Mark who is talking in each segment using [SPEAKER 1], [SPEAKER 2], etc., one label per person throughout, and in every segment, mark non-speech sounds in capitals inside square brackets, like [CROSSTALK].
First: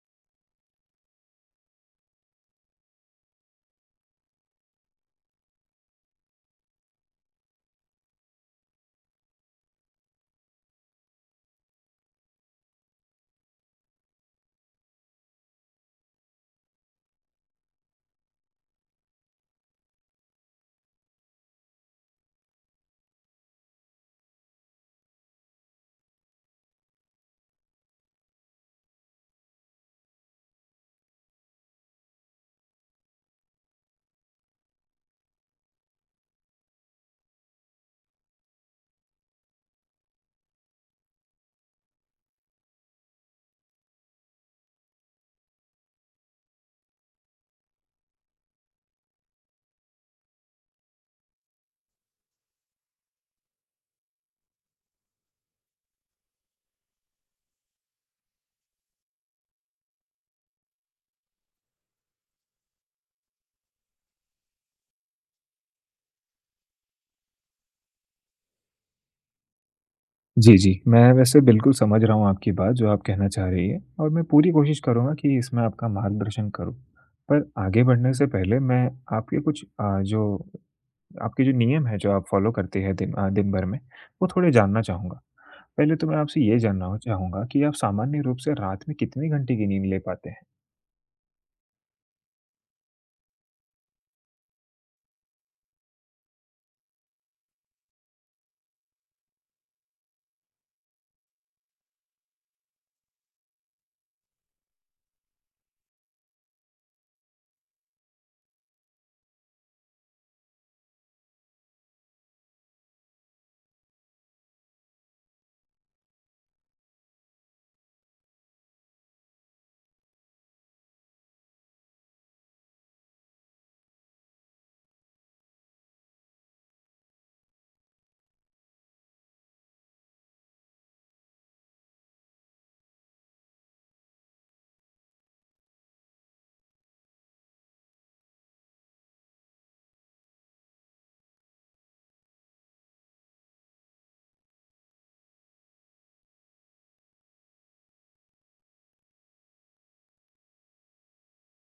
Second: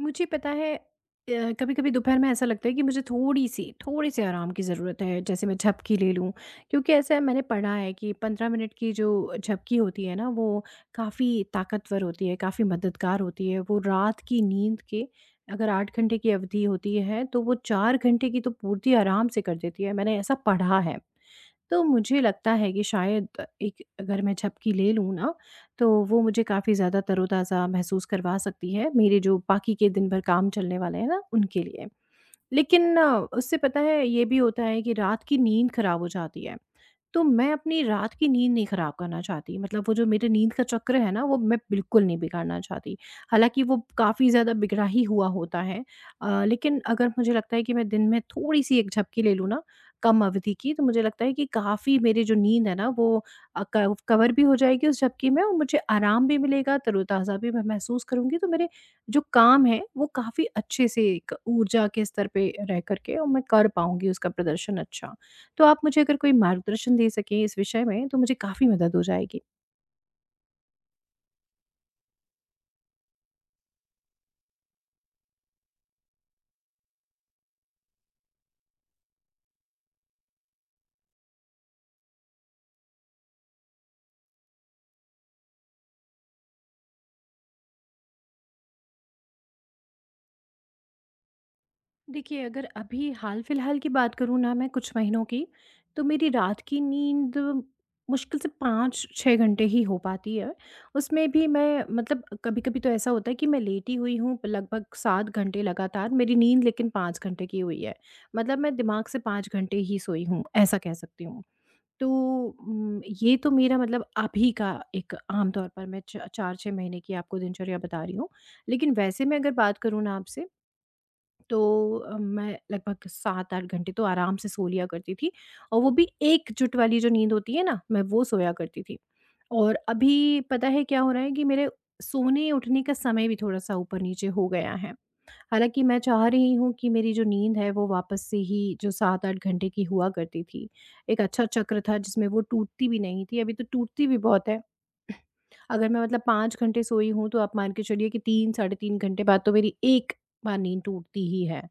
[SPEAKER 1] मुझे पता है कभी-कभी दोपहर में ऐसा लगता है कि मुझे थोड़ी-सी, थोड़े-से आराम की ज़रूरत है, जैसे मैं झपकी ले लूँ। क्योंकि ऐसा है मैंने पढ़ा है कि 15 मिनट की जो झपकी होती है ना, वो काफ़ी ताकतवर होती है, काफ़ी मददगार होती है। वो रात की नींद के अगर 8 घंटे की अवधि होती है, तो वो 4 घंटे की तो पूर्ति आराम से कर देती है, मैंने ऐसा पढ़ा है। तो मुझे लगता है कि शायद एक अगर मैं झपकी ले लूँ ना, तो वो मुझे काफ़ी ज़्यादा तरोताज़ा महसूस करवा सकती है, मेरे जो बाकी के दिन भर काम चलने वाले हैं ना, उनके लिए। लेकिन उससे पता है ये भी होता है कि रात की नींद खराब हो जाती है। तो मैं अपनी रात की नींद नहीं खराब करना चाहती, मतलब वो जो मेरे नींद का चक्र है ना, वो मैं बिल्कुल नहीं बिगाड़ना चाहती। हालाँकि वो काफ़ी ज़्यादा बिगड़ा ही हुआ होता है। लेकिन अगर मुझे लगता है कि मैं दिन में थोड़ी-सी एक झपकी ले लूँ ना, कम अवधि की, तो मुझे लगता है कि काफ़ी मेरी जो नींद है ना, वो अ, क कवर भी हो जाएगी उस झपकी में और मुझे आराम भी मिलेगा, तरोताज़ा भी मैं महसूस करूँगी। तो मेरे जो काम हैं, वो काफ़ी अच्छे से एक ऊर्जा के स्तर पे रह कर के और मैं कर पाऊँगी उसका प्रदर्शन अच्छा। तो आप मुझे अगर कोई मार्गदर्शन दे सकें इस विषय में, तो मुझे काफ़ी मदद हो जाएगी।
[SPEAKER 2] जी, जी। मैं वैसे बिल्कुल समझ रहा हूँ आपकी बात जो आप कहना चाह रही हैं और मैं पूरी कोशिश करूँगा कि इसमें आपका मार्गदर्शन करूँ। पर आगे बढ़ने से पहले मैं आपके कुछ अ, जो आपके जो नियम हैं जो आप फ़ॉलो करते हैं दिन भर में, वो थोड़े जानना चाहूँगा। पहले तो मैं आपसे ये जानना चाहूँगा कि आप सामान्य रूप से रात में कितने घंटे की नींद ले पाते हैं?
[SPEAKER 1] देखिए, अगर अभी हाल-फिलहाल की बात करूँ ना मैं कुछ महीनों की, तो मेरी रात की नींद मुश्किल से 5-6 घंटे ही हो पाती है। उसमें भी मैं मतलब कभी-कभी तो ऐसा होता है कि मैं लेटी हुई हूँ लगभग 7 घंटे लगातार, मेरी नींद लेकिन 5 घंटे की हुई है। मतलब मैं दिमाग से 5 घंटे ही सोई हूँ, ऐसा कह सकती हूँ। तो ये तो मेरा मतलब अभी का एक आम तौर पर मैं च 4-6 महीने की आपको दिनचर्या बता रही हूँ। लेकिन वैसे मैं अगर बात करूँ ना आपसे, तो मैं लगभग 7-8 घंटे तो आराम से सो लिया करती थी और वो भी एकजुट वाली जो नींद होती है ना, मैं वो सोया करती थी। और अभी पता है क्या हो रहा है कि मेरे सोने-उठने का समय भी थोड़ा-सा ऊपर-नीचे हो गया है। हालाँकि मैं चाह रही हूँ कि मेरी जो नींद है वो वापस से ही जो 7-8 घंटे की हुआ करती थी, एक अच्छा चक्र था जिसमें वो टूटती भी नहीं थी, अभी तो टूटती भी बहुत है। [CLEARS THROAT] अगर मैं मतलब 5 घंटे सोई हूँ, तो आप मान के चलिए कि 3 साढ़े 3 घंटे बाद तो मेरी एक बार नींद टूटती ही है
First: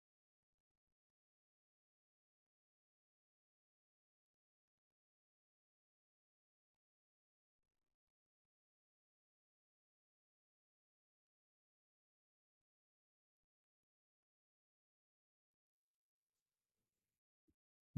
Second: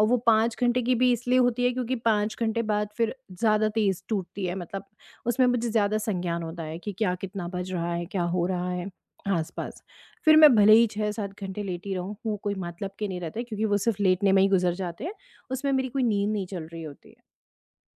[SPEAKER 1] और वो 5 घंटे की भी इसलिए होती है क्योंकि 5 घंटे बाद फिर ज़्यादा तेज़ टूटती है, मतलब उसमें मुझे ज़्यादा संज्ञान होता है कि क्या कितना बज रहा है, क्या हो रहा है आस-पास। फिर मैं भले ही 6-7 घंटे लेटी रहूँ, वो कोई मतलब के नहीं रहता है क्योंकि वो सिर्फ़ लेटने में ही गुज़र जाते हैं, उसमें मेरी कोई नींद नहीं चल रही होती है।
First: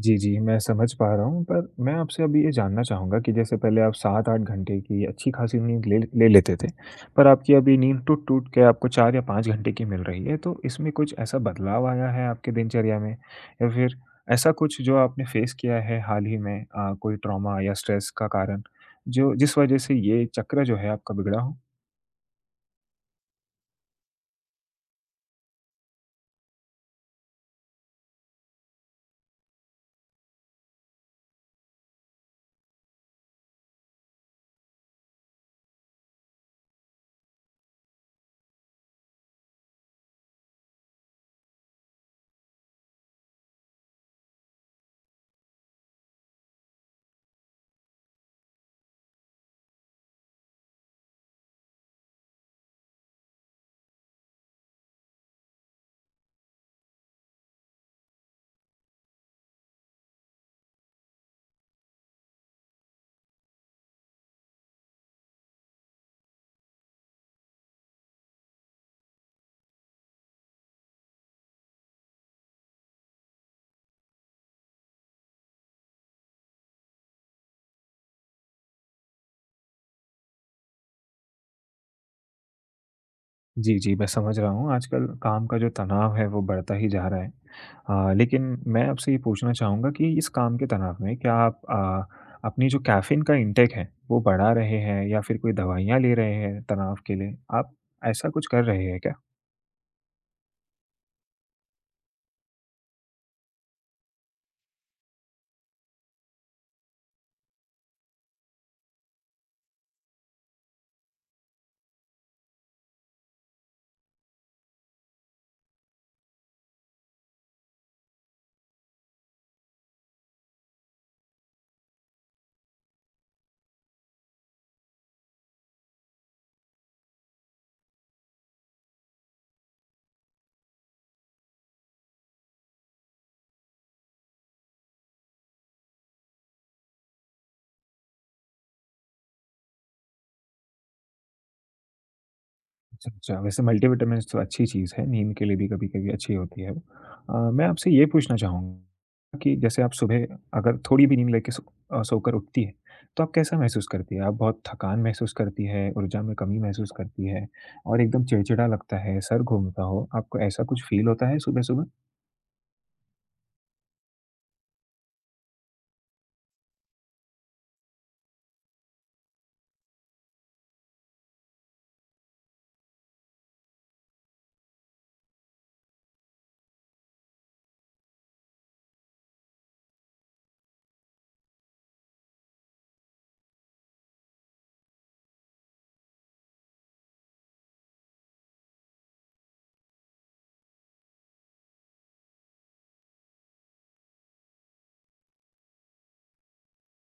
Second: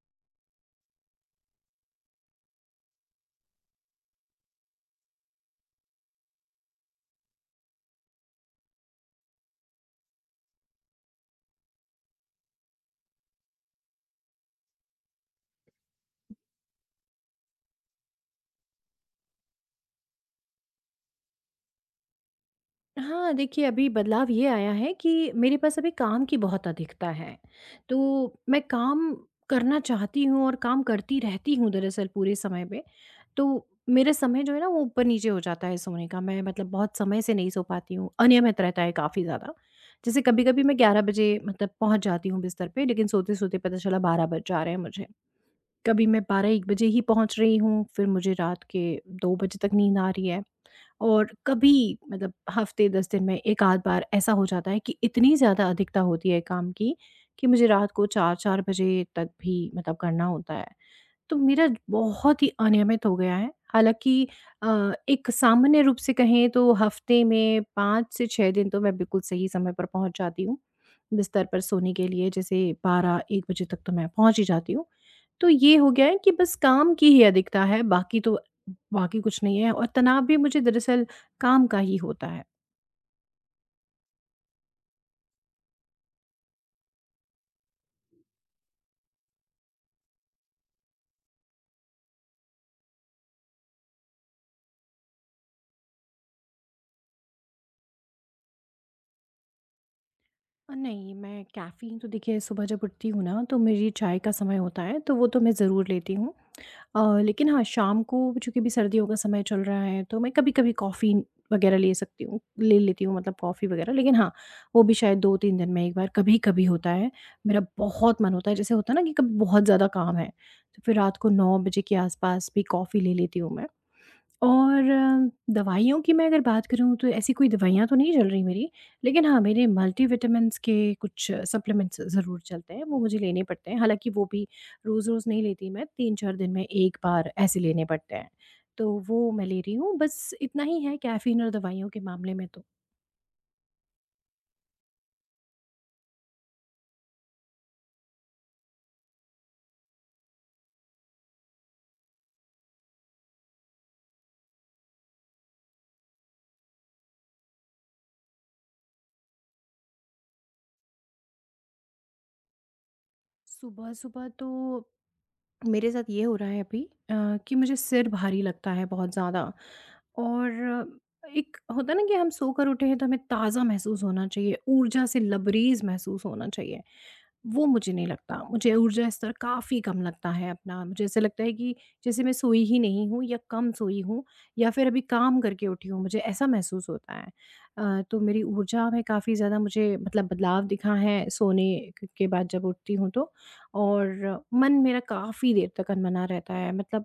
[SPEAKER 2] जी, जी, मैं समझ पा रहा हूँ, पर मैं आपसे अभी ये जानना चाहूँगा कि जैसे पहले आप 7-8 घंटे की अच्छी-खासी नींद ले ले लेते थे, पर आपकी अभी नींद टूट-टूट के आपको 4 या 5 घंटे की मिल रही है, तो इसमें कुछ ऐसा बदलाव आया है आपके दिनचर्या में? या फिर ऐसा कुछ जो आपने फ़ेस किया है हाल ही में, कोई ट्रॉमा या स्ट्रेस का कारण, जो जिस वजह से ये चक्र जो है आपका बिगड़ा हो?
[SPEAKER 1] हाँ, देखिए अभी बदलाव ये आया है कि मेरे पास अभी काम की बहुत अधिकता है, तो मैं काम करना चाहती हूँ और काम करती रहती हूँ दरअसल पूरे समय पे, तो मेरा समय जो है ना वो ऊपर-नीचे हो जाता है सोने का, मैं मतलब बहुत समय से नहीं सो पाती हूँ, अनियमित रहता है काफ़ी ज़्यादा। जैसे कभी-कभी मैं 11 बजे मतलब पहुँच जाती हूँ बिस्तर पे, लेकिन सोते-सोते पता चला 12 बज जा रहे हैं मुझे। कभी मैं 12-1 बजे ही पहुँच रही हूँ, फिर मुझे रात के 2 बजे तक नींद आ रही है। और कभी मतलब हफ़्ते 10 दिन में 1 आध बार ऐसा हो जाता है कि इतनी ज़्यादा अधिकता होती है काम की, कि मुझे रात को 4-4 बजे तक भी मतलब करना होता है। तो मेरा बहुत ही अनियमित हो गया है। हालाँकि अ, एक सामान्य रूप से कहें तो हफ़्ते में 5 से 6 दिन तो मैं बिल्कुल सही समय पर पहुँच जाती हूँ, बिस्तर पर सोने के लिए, जैसे 12-1 बजे तक तो मैं पहुँच ही जाती हूँ। तो ये हो गया है कि बस काम की ही अधिकता है, बाकी तो बाकी कुछ नहीं है और तनाव भी मुझे दरअसल काम का ही होता है।
[SPEAKER 2] जी, जी, मैं समझ रहा हूँ। आजकल काम का जो तनाव है, वो बढ़ता ही जा रहा है। लेकिन मैं आपसे ये पूछना चाहूँगा कि इस काम के तनाव में क्या आप अपनी जो कैफ़ीन का इंटेक है वो बढ़ा रहे हैं या फिर कोई दवाइयाँ ले रहे हैं तनाव के लिए? आप ऐसा कुछ कर रहे हैं क्या?
[SPEAKER 1] नहीं, मैं कैफ़ीन तो देखिए सुबह जब उठती हूँ ना, तो मेरी चाय का समय होता है, तो वो तो मैं ज़रूर लेती हूँ। लेकिन हाँ, शाम को चूँकि अभी सर्दियों का समय चल रहा है, तो मैं कभी-कभी कॉफ़ी वग़ैरह ले सकती हूँ, ले लेती हूँ मतलब कॉफ़ी वग़ैरह। लेकिन हाँ, वो भी शायद 2-3 दिन में एक बार कभी-कभी होता है। मेरा बहुत मन होता है, जैसे होता है ना कि कभी बहुत ज़्यादा काम है, तो फिर रात को 9 बजे के आस-पास भी कॉफ़ी ले लेती हूँ मैं। और दवाइयों की मैं अगर बात करूँ, तो ऐसी कोई दवाइयाँ तो नहीं चल रही मेरी, लेकिन हाँ, मेरे मल्टीविटामिन्स के कुछ सप्लीमेंट्स ज़रूर चलते हैं, वो मुझे लेने पड़ते हैं। हालाँकि वो भी रोज़-रोज़ नहीं लेती मैं, 3-4 दिन में 1 बार ऐसे लेने पड़ते हैं। तो वो मैं ले रही हूँ, बस इतना ही है कैफ़ीन और दवाइयों के मामले में तो।
[SPEAKER 2] अच्छा, अच्छा। वैसे मल्टीविटामिन्स तो अच्छी चीज़ है, नींद के लिए भी कभी-कभी अच्छी होती है वो। मैं आपसे ये पूछना चाहूँगा कि जैसे आप सुबह अगर थोड़ी भी नींद लेके सोकर उठती है, तो आप कैसा महसूस करती है? आप बहुत थकान महसूस करती है, ऊर्जा में कमी महसूस करती है और एकदम चिड़चिड़ा लगता है, सर घूमता हो, आपको ऐसा कुछ फ़ील होता है सुबह-सुबह?
[SPEAKER 1] सुबह-सुबह तो मेरे साथ ये हो रहा है अभी कि मुझे सिर भारी लगता है बहुत ज़्यादा और एक होता है ना कि हम सोकर उठे हैं तो हमें ताज़ा महसूस होना चाहिए, ऊर्जा से लबरेज महसूस होना चाहिए। वो मुझे नहीं लगता, मुझे ऊर्जा स्तर काफ़ी कम लगता है अपना। मुझे ऐसा लगता है कि जैसे मैं सोई ही नहीं हूँ या कम सोई हूँ या फिर अभी काम करके उठी हूँ, मुझे ऐसा महसूस होता है। तो मेरी ऊर्जा में काफ़ी ज़्यादा मुझे मतलब बदलाव दिखा है सोने के बाद जब उठती हूँ तो। और मन मेरा काफ़ी देर तक अनबना रहता है, मतलब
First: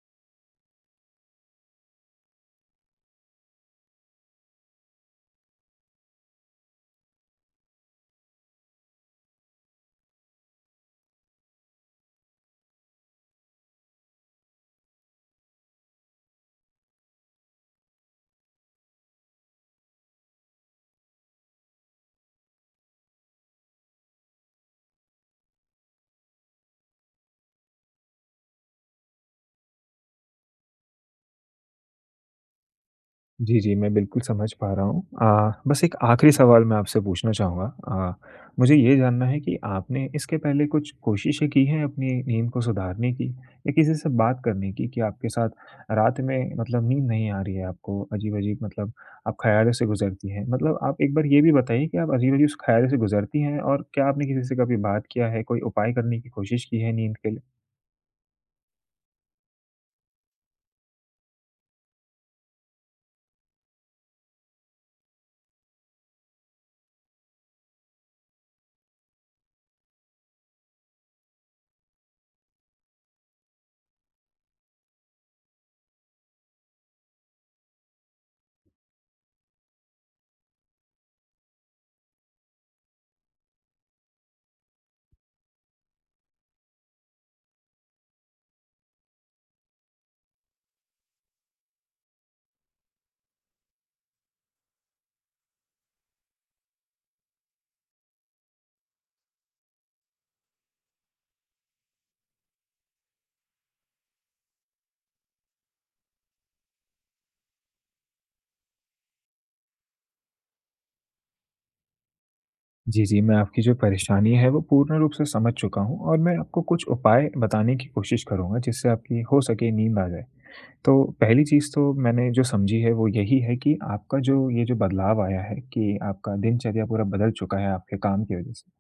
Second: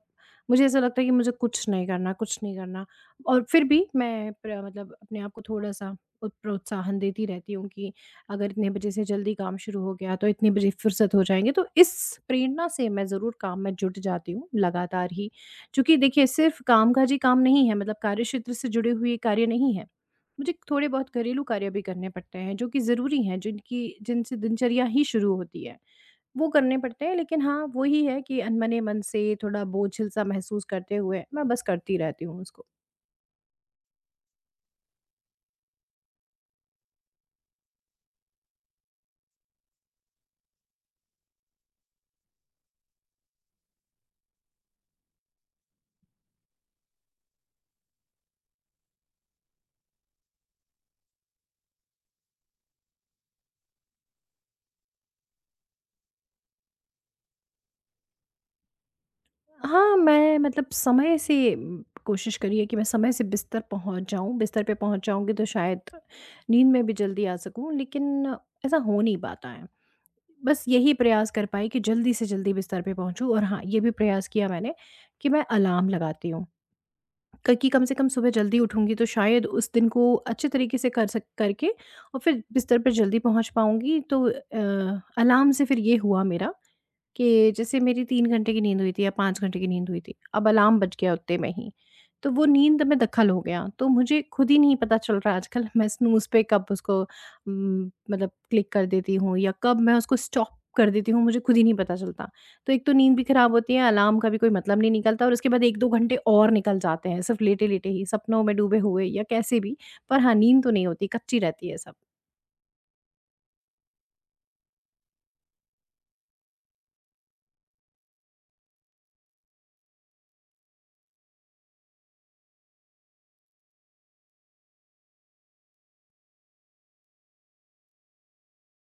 [SPEAKER 1] मुझे ऐसा लगता है कि मुझे कुछ नहीं करना, कुछ नहीं करना, और फिर भी मैं प्र मतलब अपने आप को थोड़ा-सा प्रोत्साहन देती रहती हूँ कि अगर इतने बजे से जल्दी काम शुरू हो गया, तो इतने बजे फुर्सत हो जाएँगे। तो इस प्रेरणा से मैं ज़रूर काम में जुट जाती हूँ लगातार ही। चूँकि देखिए सिर्फ़ कामकाजी काम नहीं है, मतलब कार्यक्षेत्र से जुड़े हुए कार्य नहीं है। मुझे थोड़े बहुत घरेलू कार्य भी करने पड़ते हैं, जो कि ज़रूरी हैं, जिनकी जिनसे दिनचर्या ही शुरू होती है। वो करने पड़ते हैं, लेकिन हाँ, वो ही है कि अनबने मन से थोड़ा बोझिल-सा महसूस करते हुए मैं बस करती रहती हूँ उसको।
[SPEAKER 2] जी, जी, मैं बिल्कुल समझ पा रहा हूँ। बस एक आखिरी सवाल मैं आपसे पूछना चाहूँगा। मुझे ये जानना है कि आपने इसके पहले कुछ कोशिशें की हैं अपनी नींद को सुधारने की या किसी से बात करने की कि आपके साथ रात में, मतलब, नींद नहीं आ रही है आपको, अजीब-अजीब, मतलब, आप ख़्यालों से गुज़रती हैं? मतलब आप एक बार ये भी बताइए कि आप अजीब-अजीब ख़्यालों से गुज़रती हैं और क्या आपने किसी से कभी बात किया है, कोई उपाय करने की कोशिश की है नींद के लिए?
[SPEAKER 1] हाँ, मैं मतलब समय से कोशिश करी है कि मैं समय से बिस्तर पहुँच जाऊँ, बिस्तर पे पहुँच जाऊँगी तो शायद नींद में भी जल्दी आ सकूँ, लेकिन ऐसा हो नहीं पाता है। बस यही प्रयास कर पाई कि जल्दी से जल्दी बिस्तर पे पहुँचूँ, और हाँ, ये भी प्रयास किया मैंने कि मैं अलार्म लगाती हूँ। क्योंकि कम से कम सुबह जल्दी उठूँगी तो शायद उस दिन को अच्छे तरीके से कर सक करके और फिर बिस्तर पे जल्दी पहुँच पाऊँगी, तो अलार्म से फिर ये हुआ मेरा कि जैसे मेरी 3 घंटे की नींद हुई थी या 5 घंटे की नींद हुई थी, अब अलार्म बज गया उतने में ही, तो वो नींद में दखल हो गया। तो मुझे खुद ही नहीं पता चल रहा आजकल मैं स्नूज़ पे कब उसको मतलब क्लिक कर देती हूँ या कब मैं उसको स्टॉप कर देती हूँ, मुझे खुद ही नहीं पता चलता। तो एक तो नींद भी खराब होती है, अलार्म का भी कोई मतलब नहीं निकलता, और उसके बाद 1-2 घंटे और निकल जाते हैं, सिर्फ़ लेटे-लेटे ही, सपनों में डूबे हुए या कैसे भी, पर हाँ, नींद तो नहीं होती, कच्ची रहती है सब।
[SPEAKER 2] जी, जी, मैं आपकी जो परेशानी है, वो पूर्ण रूप से समझ चुका हूँ और मैं आपको कुछ उपाय बताने की कोशिश करूँगा, जिससे आपकी हो सके नींद आ जाए। तो पहली चीज़ तो मैंने जो समझी है, वो यही है कि आपका जो ये जो बदलाव आया है कि आपका दिनचर्या पूरा बदल चुका है आपके काम की वज़ह से।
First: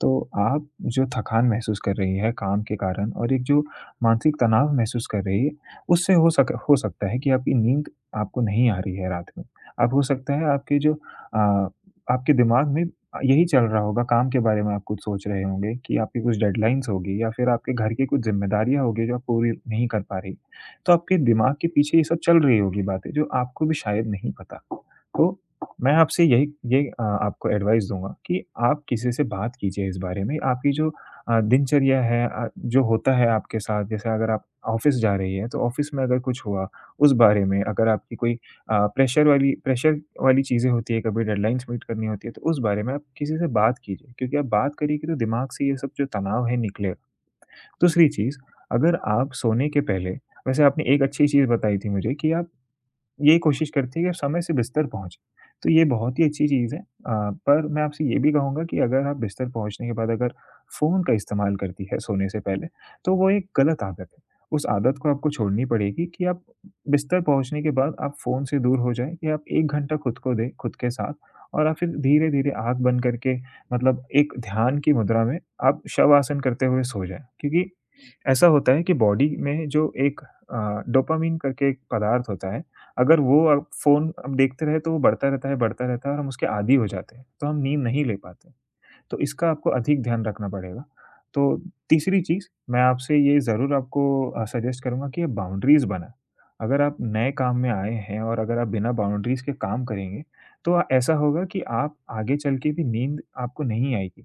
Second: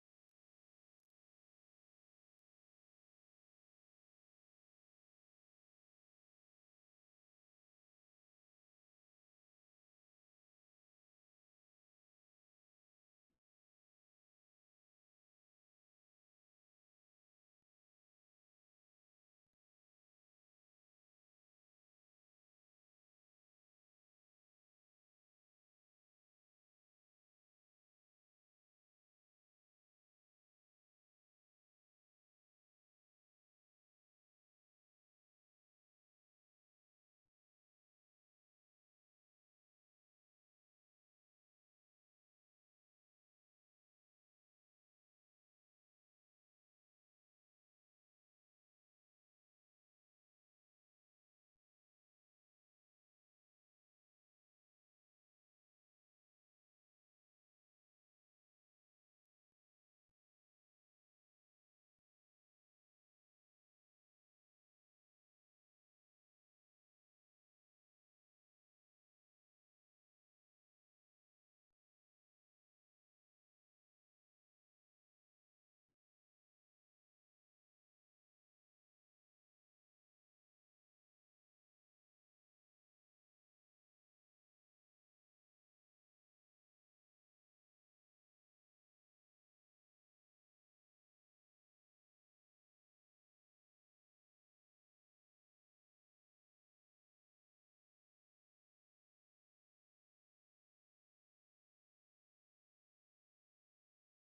[SPEAKER 2] तो आप जो थकान महसूस कर रही है काम के कारण और एक जो मानसिक तनाव महसूस कर रही है, उससे हो सकता है कि आपकी नींद आपको नहीं आ रही है रात में। अब हो सकता है आपके दिमाग में यही चल रहा होगा, काम के बारे में आप कुछ सोच रहे होंगे कि आपकी कुछ डेडलाइन्स होगी या फिर आपके घर की कुछ ज़िम्मेदारियाँ होगी जो आप पूरी नहीं कर पा रही। तो आपके दिमाग के पीछे ये सब चल रही होगी बातें जो आपको भी शायद नहीं पता। तो मैं आपसे आपको एडवाइस दूँगा कि आप किसी से बात कीजिए इस बारे में। आपकी जो दिनचर्या है, जो होता है आपके साथ, जैसे अगर आप ऑफ़िस जा रही हैं, तो ऑफ़िस में अगर कुछ हुआ, उस बारे में। अगर आपकी कोई प्रेशर वाली चीज़ें होती हैं, कभी डेडलाइन्स मीट करनी होती है, तो उस बारे में आप किसी से बात कीजिए। क्योंकि आप बात करेंगी, तो दिमाग से ये सब जो तनाव है, निकलेगा। दूसरी चीज़, अगर आप सोने के पहले, वैसे आपने एक अच्छी चीज़ बताई थी मुझे कि आप ये कोशिश करती है कि समय से बिस्तर पहुँचे, तो ये बहुत ही अच्छी चीज़ है। पर मैं आपसे ये भी कहूँगा कि अगर आप बिस्तर पहुँचने के बाद, अगर फ़ोन का इस्तेमाल करती है सोने से पहले, तो वो एक गलत आदत है। उस आदत को आपको छोड़नी पड़ेगी, कि आप बिस्तर पहुँचने के बाद आप फ़ोन से दूर हो जाएँ, कि आप 1 घंटा खुद को दें, खुद के साथ, और आप फिर धीरे-धीरे आँख बंद करके, मतलब एक ध्यान की मुद्रा में, आप शव आसन करते हुए सो जाएँ। क्योंकि ऐसा होता है कि बॉडी में जो एक डोपामाइन करके एक पदार्थ होता है, अगर वो अब फ़ोन अब देखते रहे तो वो बढ़ता रहता है, बढ़ता रहता है, और हम उसके आदी हो जाते हैं, तो हम नींद नहीं ले पाते। तो इसका आपको अधिक ध्यान रखना पड़ेगा। तो तीसरी चीज़ मैं आपसे ये ज़रूर आपको सजेस्ट करूँगा कि बाउंड्रीज़ बनाएँ। अगर आप नए काम में आए हैं और अगर आप बिना बाउंड्रीज़ के काम करेंगे, तो ऐसा होगा कि आप आगे चल के भी नींद आपको नहीं आएगी।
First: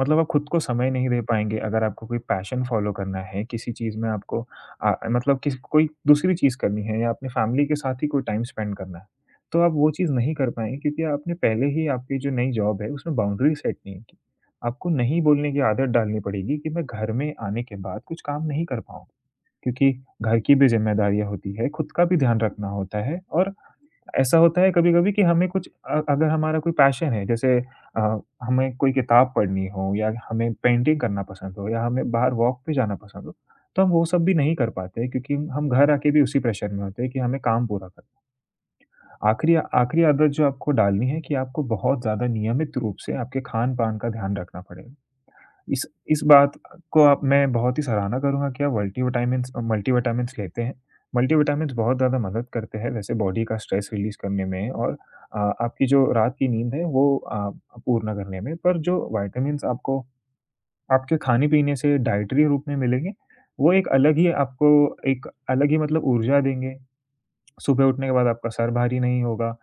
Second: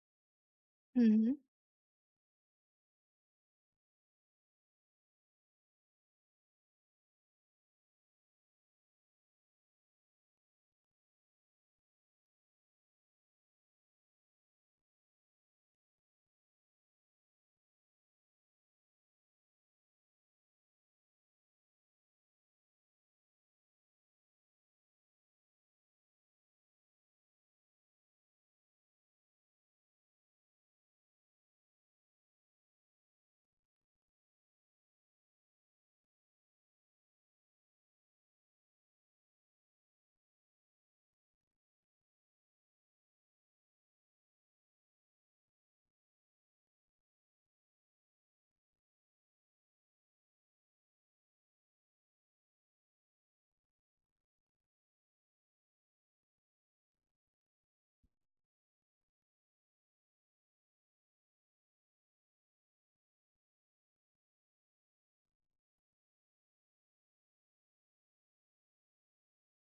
[SPEAKER 2] मतलब आप खुद को समय नहीं दे
[SPEAKER 1] हुँ,
[SPEAKER 2] पाएँगे, अगर आपको कोई पैशन फ़ॉलो करना है, किसी चीज़ में आपको मतलब किस कोई दूसरी चीज़ करनी है, या अपने फ़ैमिली के साथ ही कोई टाइम स्पेंड करना है, तो आप वो चीज़ नहीं कर पाएँगे, क्योंकि आपने पहले ही आपकी जो नई जॉब है, उसमें बाउंड्री सेट नहीं की। आपको नहीं बोलने की आदत डालनी पड़ेगी कि मैं घर में आने के बाद कुछ काम नहीं कर पाऊँ, क्योंकि घर की भी ज़िम्मेदारियाँ होती है, खुद का भी ध्यान रखना होता है, और ऐसा होता है कभी-कभी कि हमें अगर हमारा कोई पैशन है, जैसे हमें कोई किताब पढ़नी हो, या हमें पेंटिंग करना पसंद हो, या हमें बाहर वॉक पे जाना पसंद हो, तो हम वो सब भी नहीं कर पाते, क्योंकि हम घर आके भी उसी प्रेशर में होते हैं कि हमें काम पूरा करना है। आखिरी आखिरी आदत जो आपको डालनी है कि आपको बहुत ज़्यादा नियमित रूप से आपके खान-पान का ध्यान रखना पड़ेगा। इस बात को, आप, मैं बहुत ही सराहना करूँगा कि आप मल्टीविटामिन्स लेते हैं। मल्टीविटामिन्स बहुत ज़्यादा मदद करते हैं वैसे बॉडी का स्ट्रेस रिलीज़ करने में और आपकी जो रात की नींद है वो पूर्ण करने में। पर जो विटामिन्स आपको आपके खाने-पीने से डायटरी रूप में मिलेंगे, वो एक अलग ही, मतलब, ऊर्जा देंगे। सुबह उठने के बाद आपका सर भारी नहीं होगा।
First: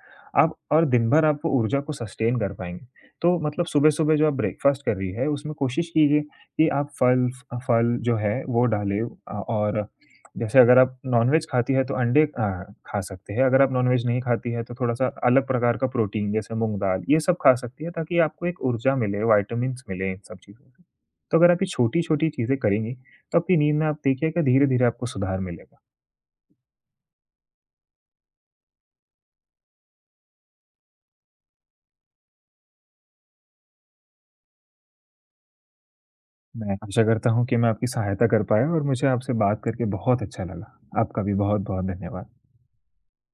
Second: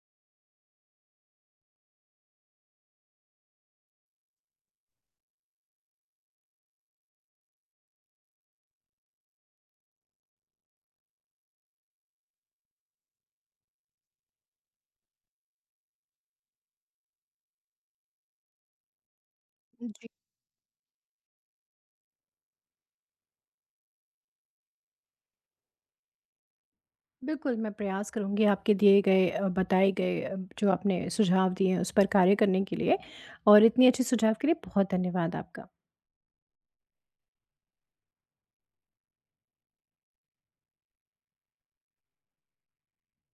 [SPEAKER 2] आप और दिन भर आप वो ऊर्जा को सस्टेन कर पाएँगे। तो मतलब सुबह-सुबह जो आप ब्रेकफ़ास्ट कर रही है, उसमें कोशिश कीजिए कि आप फल जो है वो डालें, और जैसे अगर आप नॉनवेज खाती है तो अंडे खा सकते हैं। अगर आप नॉनवेज नहीं खाती है तो थोड़ा-सा अलग प्रकार का प्रोटीन, जैसे मूँग दाल, ये सब खा सकती है, ताकि आपको एक ऊर्जा मिले, विटामिन्स
[SPEAKER 1] हुँ।
[SPEAKER 2] मिले इन सब चीज़ों से। तो अगर आप ये छोटी-छोटी चीज़ें करेंगी, तो आपकी नींद में आप देखिएगा धीरे-धीरे आपको सुधार मिलेगा।
[SPEAKER 1] बिल्कुल, मैं प्रयास करूँगी आपके दिए गए बताए गए जो आपने सुझाव दिए हैं उस पर कार्य करने के लिए, और इतनी अच्छी सुझाव के लिए बहुत धन्यवाद आपका।
[SPEAKER 2] मैं आशा करता हूँ कि मैं आपकी सहायता कर पाया और मुझे आपसे बात करके बहुत अच्छा लगा। आपका भी बहुत-बहुत धन्यवाद।